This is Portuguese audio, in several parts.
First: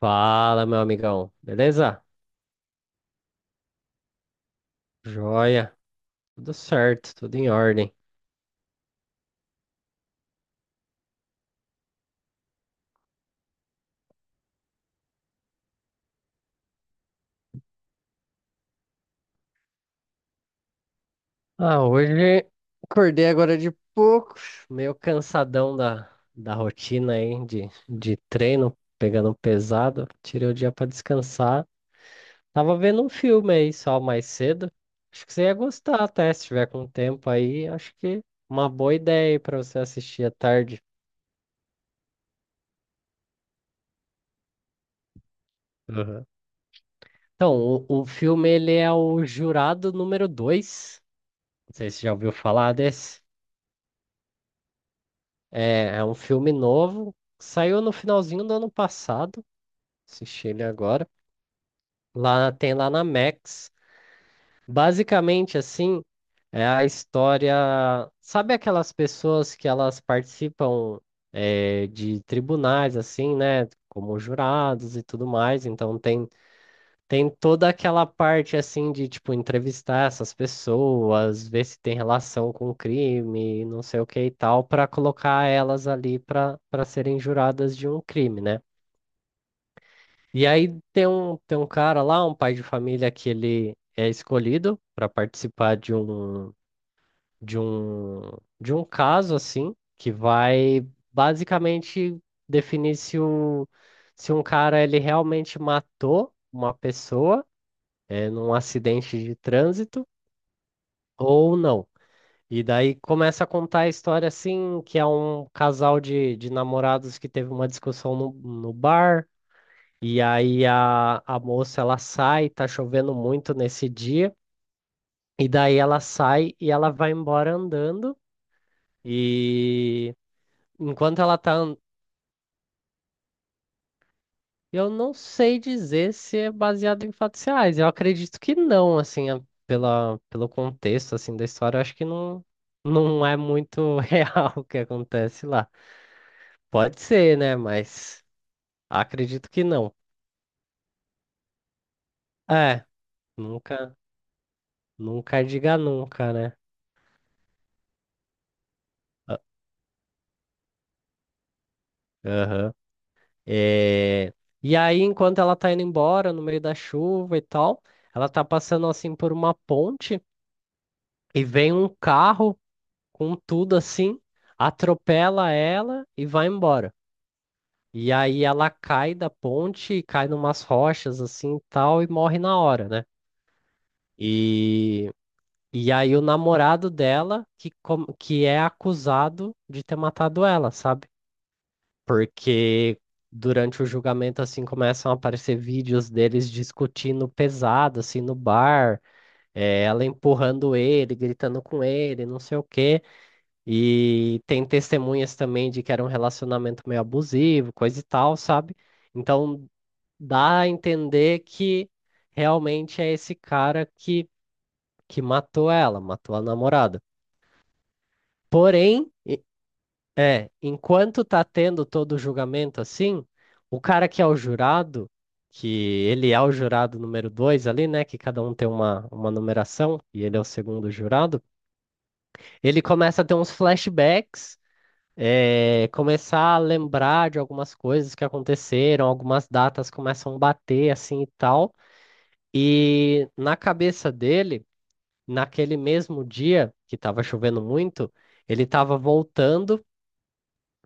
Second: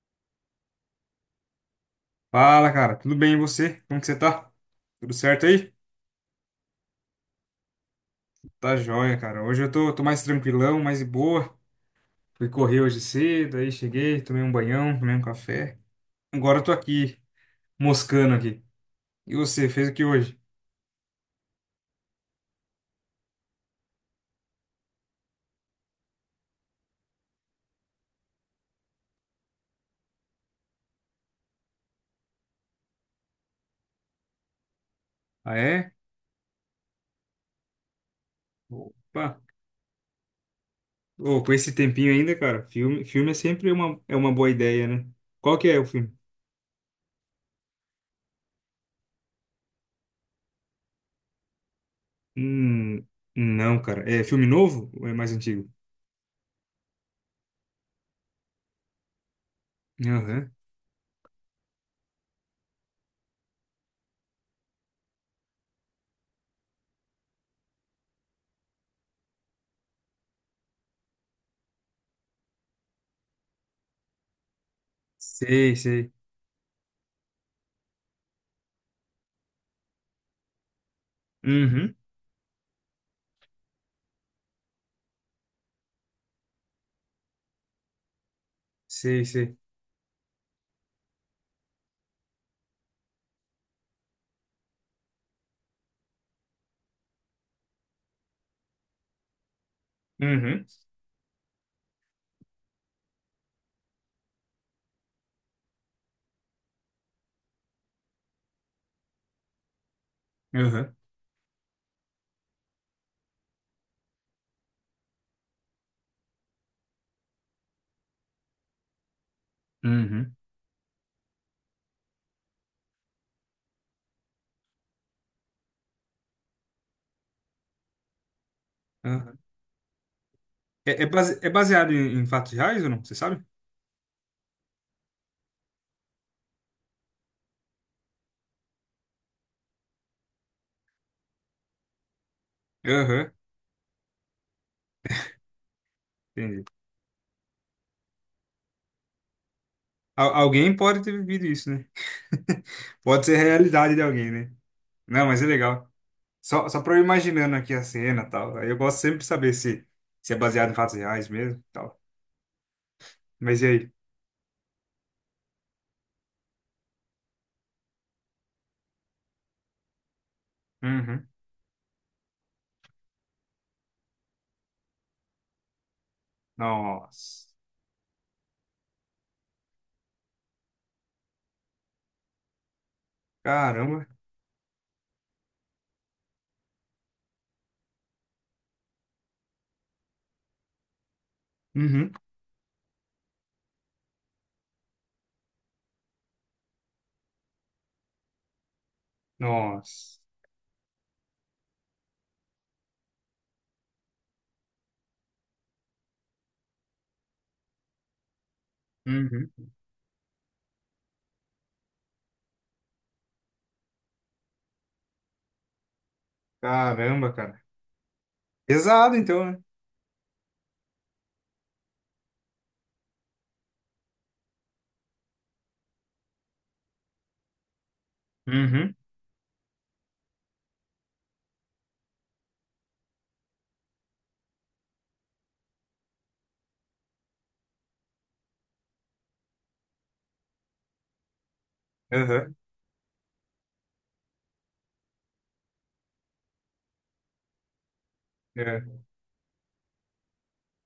Fala, meu amigão. Beleza? Fala, cara. Tudo bem e você? Como que você tá? Tudo certo aí? Joia. Tudo certo, tudo em ordem. Tá joia, cara. Hoje eu tô mais tranquilão, mais de boa. Fui correr hoje cedo, aí cheguei, tomei um banhão, tomei um café. Agora eu tô aqui, moscando aqui. E você, fez o que hoje? Ah, hoje acordei agora de pouco, meio cansadão da rotina aí de treino, pegando pesado. Tirei o dia pra descansar. Tava vendo um filme aí só mais cedo. Acho que você ia Ah, é? gostar até, se tiver com tempo aí. Acho que uma boa ideia aí Opa! pra você assistir à tarde. Ô, com esse tempinho ainda, cara, filme é sempre uma boa ideia, né? Qual que é o filme? Aham. Então, o filme ele é o Jurado número dois. Não sei se você já ouviu falar Hum, desse. não, cara. É filme novo ou é mais antigo? É um filme novo, saiu no finalzinho do ano passado, assisti Aham. ele agora. Lá tem lá na Max. Basicamente, assim, é a história. Sabe aquelas pessoas que elas participam de tribunais, assim, né? Como jurados e tudo mais. Sei, Então sei. tem toda aquela parte assim de tipo entrevistar essas pessoas, ver se Uhum. tem relação com o crime, não sei o que e tal, para colocar elas ali para serem juradas de um crime, né? Sei, sei. E aí tem um cara lá, um pai de família que ele é escolhido para participar de um de um de um caso assim, que Uhum. vai basicamente definir se um cara ele realmente matou uma pessoa num acidente de trânsito Aham. ou não. E daí começa a contar a história assim, que é um casal de namorados que teve uma discussão no bar, e Uhum. aí a moça ela sai, tá chovendo muito nesse dia, e daí ela sai e ela vai embora andando, Aham. e É, enquanto ela é tá baseado em fatos reais ou não? Você sabe? Eu não sei dizer se é baseado em fatos reais. Eu acredito que não, assim, pela, pelo contexto assim da história, eu acho que não, não Aham, é muito real o que acontece lá. entendi. Pode ser, né? Mas acredito que não. Alguém pode ter vivido isso, né? É, Pode ser a realidade nunca, de alguém, né? Não, mas nunca é diga legal. nunca, né? Só pra eu imaginando aqui a cena e tal. Aí eu gosto sempre de Ah, saber se é baseado em fatos reais mesmo e tal. aham. Mas e aí? É, e aí, enquanto ela tá indo embora no meio da chuva e tal, ela tá passando assim por uma ponte Uhum. e vem um carro com tudo assim, atropela ela e vai embora. Nossa. E aí ela cai da ponte, cai numas rochas assim e tal e morre na hora, né? Caramba. E, e aí o namorado dela que, que é acusado de ter matado ela, sabe? Uhum. Porque durante o julgamento assim começam a aparecer vídeos deles discutindo pesado assim no bar, ela Nossa. empurrando ele, gritando com ele, não sei o quê. E tem testemunhas também de que era um relacionamento meio abusivo, coisa e tal, sabe? Então Uhum. dá a entender que realmente é esse cara que matou ela, matou a namorada. Caramba, cara. Porém, Pesado então, né? é, enquanto tá tendo todo o julgamento assim, o cara que é o jurado, que ele é o jurado número dois ali, né? Que cada um tem Uhum. Uma numeração, e ele é o segundo jurado, ele começa a ter uns flashbacks, começar a lembrar de algumas coisas que aconteceram, algumas datas começam a bater assim e tal. Aham. E na cabeça dele, naquele mesmo dia que estava chovendo muito, ele É. estava voltando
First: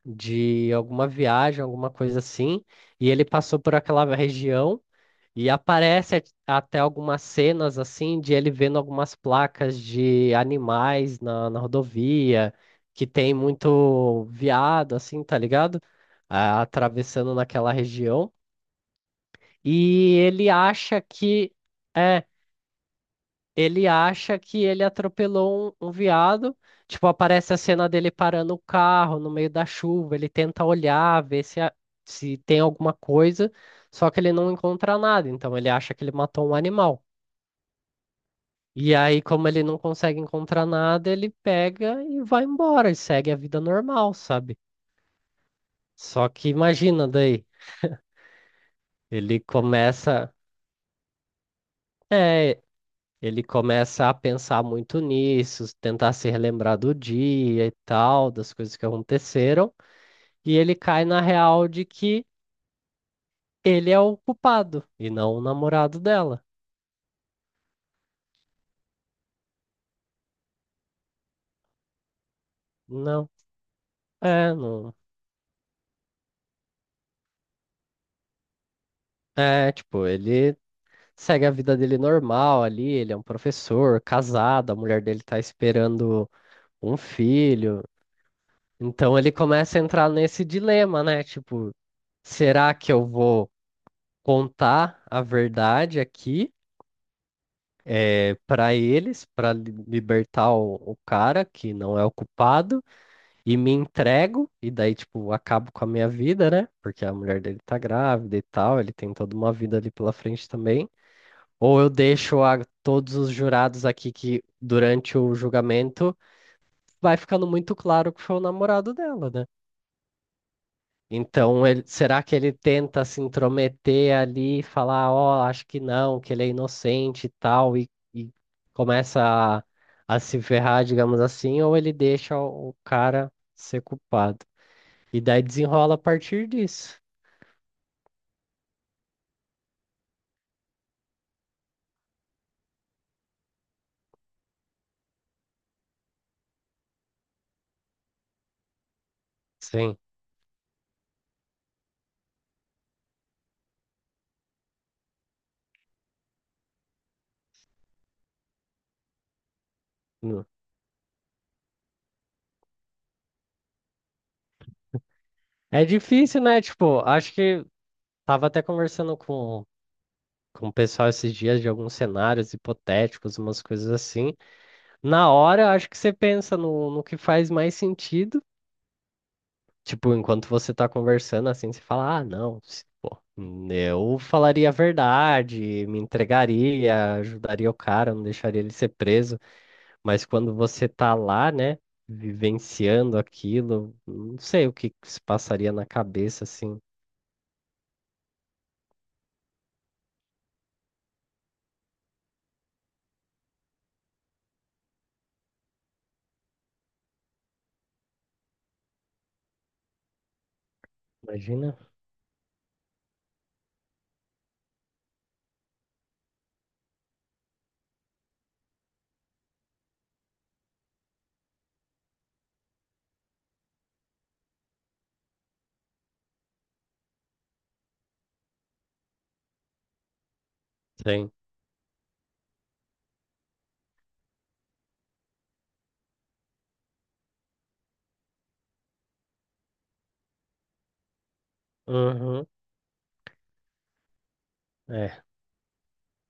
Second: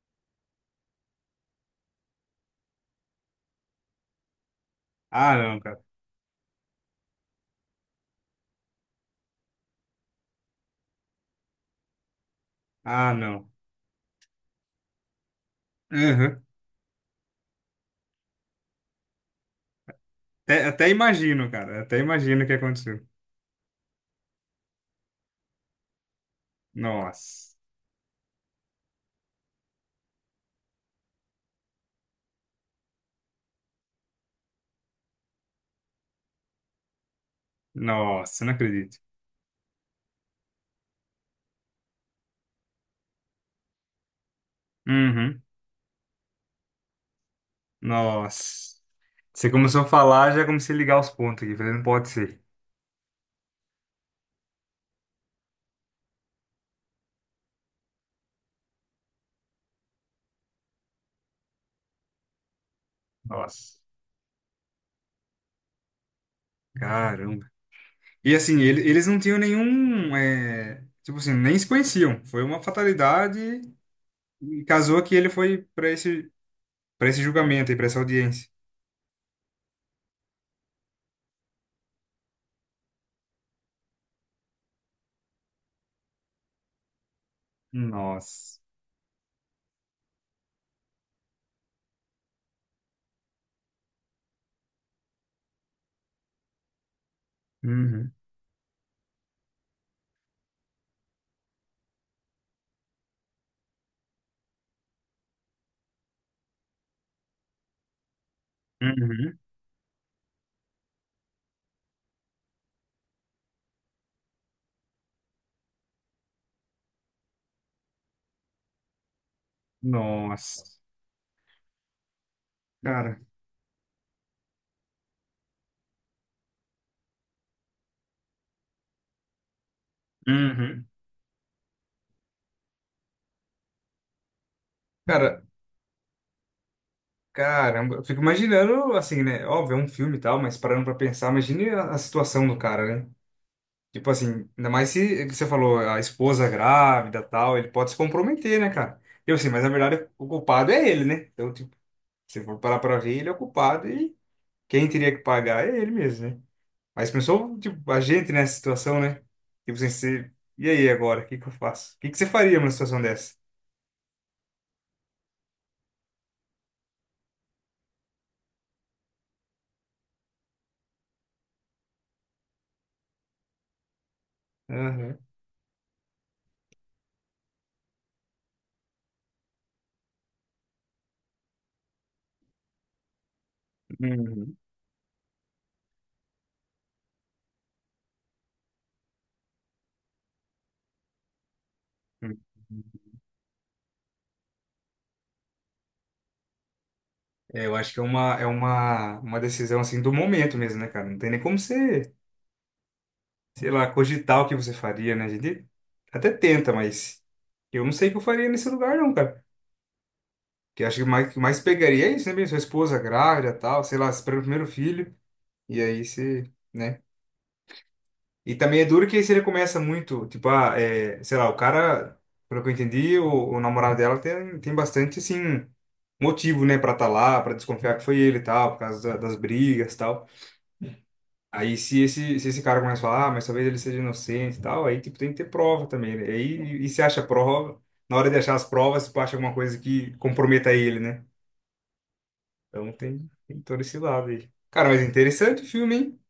de alguma viagem, alguma coisa assim, e ele passou por aquela região Ah, e não, cara. Até algumas cenas assim de ele vendo algumas placas de animais na rodovia, que Ah, tem não. muito veado, assim, tá ligado? Uhum. Ah, atravessando naquela região. E ele Até acha imagino, que cara. Até é, imagino o que aconteceu. ele acha que ele atropelou um veado. Tipo, aparece Nossa. a cena dele parando o carro no meio da chuva, ele tenta olhar, ver se, a- se tem alguma coisa, só que ele não encontra nada, então ele acha que ele matou um animal. Nossa, não E acredito. aí, como ele não consegue encontrar nada, ele pega e vai embora e segue a vida normal, sabe? Uhum. Só que imagina daí, Nossa. ele Você começou a falar, começa, já comecei a ligar os pontos aqui. Falei, não pode ser. é, ele começa a pensar muito nisso, tentar se relembrar do dia e tal, das coisas que aconteceram, e ele cai na real de que Nossa. ele é o culpado e não o namorado dela. Caramba. E assim, eles não tinham nenhum, é, tipo assim, nem se conheciam. Foi uma Não, fatalidade é, e não. casou que ele foi para esse julgamento e para essa audiência. É, tipo, ele segue a vida dele normal ali, ele é um professor, casado, a mulher dele tá esperando um filho. Nossa. Então ele começa a entrar nesse dilema, né? Tipo, será que eu vou contar a verdade aqui Uhum. Para eles, para libertar o cara que não é o culpado e me entrego e daí tipo acabo com a minha vida, né? Porque a mulher dele tá grávida e tal, ele tem toda Uhum. uma vida ali pela frente também. Ou eu deixo a todos os jurados aqui que, durante o julgamento, vai ficando muito claro que foi o namorado dela, né? Nossa. Então, será que ele tenta Cara. se intrometer ali, e falar, ó, acho que não, que ele é inocente e tal, e começa a, a se ferrar, Uhum. digamos assim, ou ele deixa o cara ser culpado? E Cara, daí desenrola a partir disso. caramba, eu fico imaginando, assim, né? Óbvio, é um filme e tal, mas parando pra pensar, imagine a situação do cara, né? Tipo assim, ainda mais se, que você falou, a esposa grávida tal, ele pode se comprometer, né, cara? Eu assim, mas na Sim. verdade o culpado é ele, né? Então, tipo, se for parar pra ver, ele é o culpado e quem teria que pagar é ele mesmo, né? Mas pensou, tipo, a gente nessa situação, né? Tipo assim, você, Hum. e aí agora? O que que eu faço? O que que você faria numa situação dessa? É difícil, né? Tipo, acho que tava até conversando com o pessoal esses dias de alguns cenários hipotéticos, umas coisas assim. Aham. Na hora, eu acho que você pensa no que faz mais sentido. Tipo, enquanto você tá conversando, assim, você fala, ah, não, pô, eu Uhum. falaria a verdade, me entregaria, ajudaria o cara, não deixaria ele ser preso. Mas quando você tá lá, né, Uhum. vivenciando aquilo, não sei o que que se passaria na cabeça, assim. É, eu acho que é uma decisão assim do momento mesmo, né, cara? Não tem nem como você, sei lá, cogitar o que você faria, né? A gente até tenta, mas eu não sei o que eu faria nesse lugar, não, cara. Que acho que mais Imagina? pegaria é isso, né? Bem? Sua esposa grávida, tal, sei lá, espera o primeiro filho, e aí você, né? E também é duro que aí você começa muito, tipo, ah, é, sei lá, o cara, pelo que eu entendi, o namorado dela tem bastante, assim, motivo, né, pra estar tá lá, pra desconfiar que foi ele e tal, por causa das brigas e tal. Sim. Aí se esse cara começa a falar, ah, mas talvez ele seja inocente e tal, aí tipo, tem que ter prova também, né? Aí, e se acha prova, na hora de achar as provas, tipo, acha alguma coisa que comprometa ele, né? Uhum. Então tem todo esse lado aí. Cara, mas É, interessante o filme, hein?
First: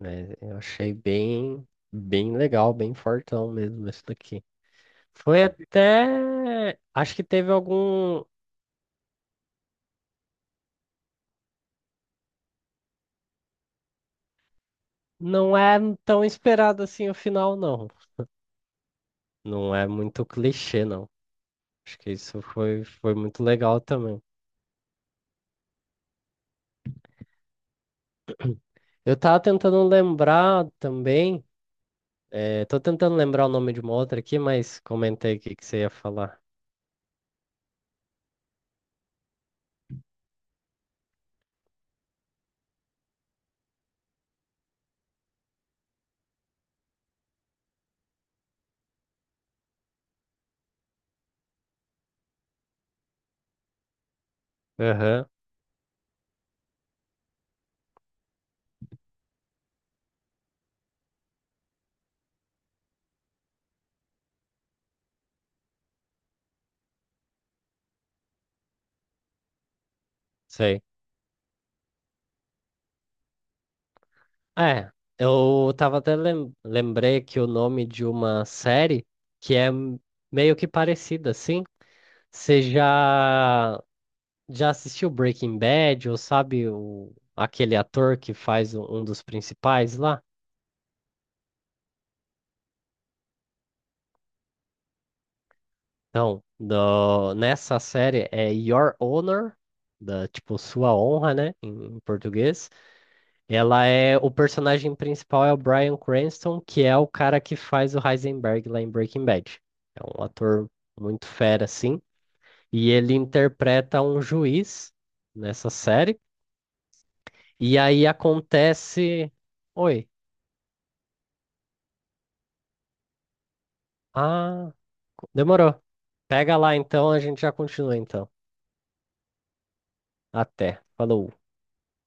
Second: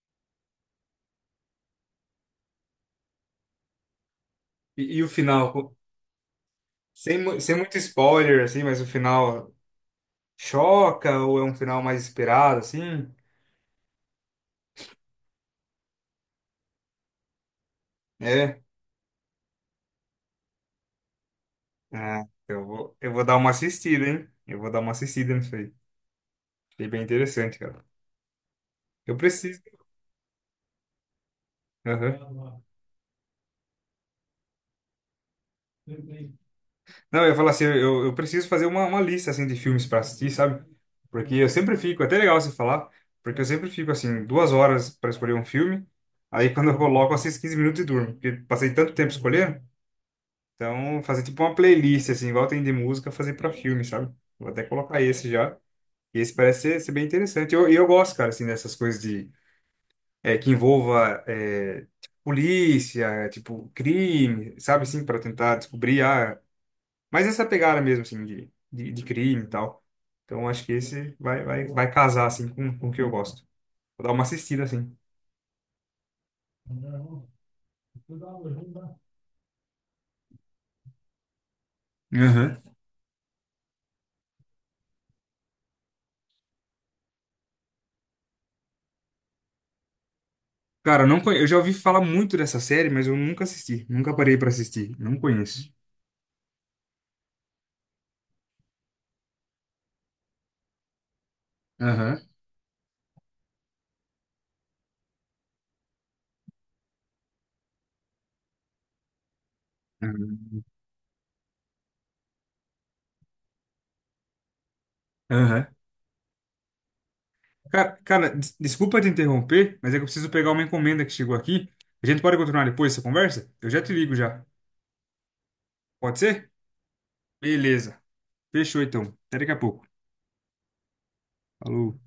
né? Eu achei bem legal, bem fortão mesmo esse daqui. E, o Foi final, até. Acho que teve sem muito algum. spoiler, assim, mas o final choca ou é um final mais esperado, assim? Não é tão esperado assim o final, não. É? Não é muito clichê, não. Acho que Ah, isso eu foi, vou, eu foi vou dar muito uma legal assistida, também. hein? Eu vou dar uma assistida nisso aí. Achei bem interessante, cara. Eu Eu tava preciso. tentando lembrar também. Aham. Tô tentando lembrar o nome de uma outra aqui, mas comentei o que que você ia falar. Não, eu ia falar assim, eu preciso fazer uma lista assim de filmes para assistir, sabe? Porque eu sempre fico, é até legal você falar, porque eu sempre fico assim, 2 horas para escolher um filme, aí quando eu coloco, eu assisto 15 minutos e durmo, porque passei tanto tempo escolhendo, então fazer tipo uma playlist, assim, igual tem de música, fazer para filme, sabe? Vou até colocar Aham, esse já, e esse parece ser bem interessante. E eu, gosto, cara, assim, dessas coisas de, é, que envolva, é, tipo, polícia, tipo, crime, sabe, assim, para tentar descobrir, ah, mas essa pegada mesmo, assim, de crime e tal. Então acho que sei. esse vai casar, assim, com o que eu gosto. Vou dar uma assistida, É, assim. eu tava até lembrei que o nome de uma série que é m- meio que parecida, assim. Aham. Você já, Já assistiu Breaking Bad, ou sabe o, aquele ator que faz um dos principais lá? Cara, eu não conhe... eu já ouvi falar muito dessa série, mas eu nunca assisti. Nunca parei pra assistir. Não conheço. Então, nessa série é Your Honor, da, tipo, sua honra, né, em Aham. português. Ela é. O personagem principal é o Bryan Cranston, que é o cara que faz o Heisenberg lá em Breaking Bad. É um Uhum. ator muito fera, assim. E ele interpreta um juiz Aham. nessa série. E Cara, aí cara, desculpa te acontece. interromper, mas é que eu Oi. preciso pegar uma encomenda que chegou aqui. A gente pode continuar depois essa conversa? Eu já te ligo já. Ah, demorou. Pode ser? Pega lá então, a gente já continua Beleza. então. Fechou então. Até daqui a pouco. Até. Falou. Falou.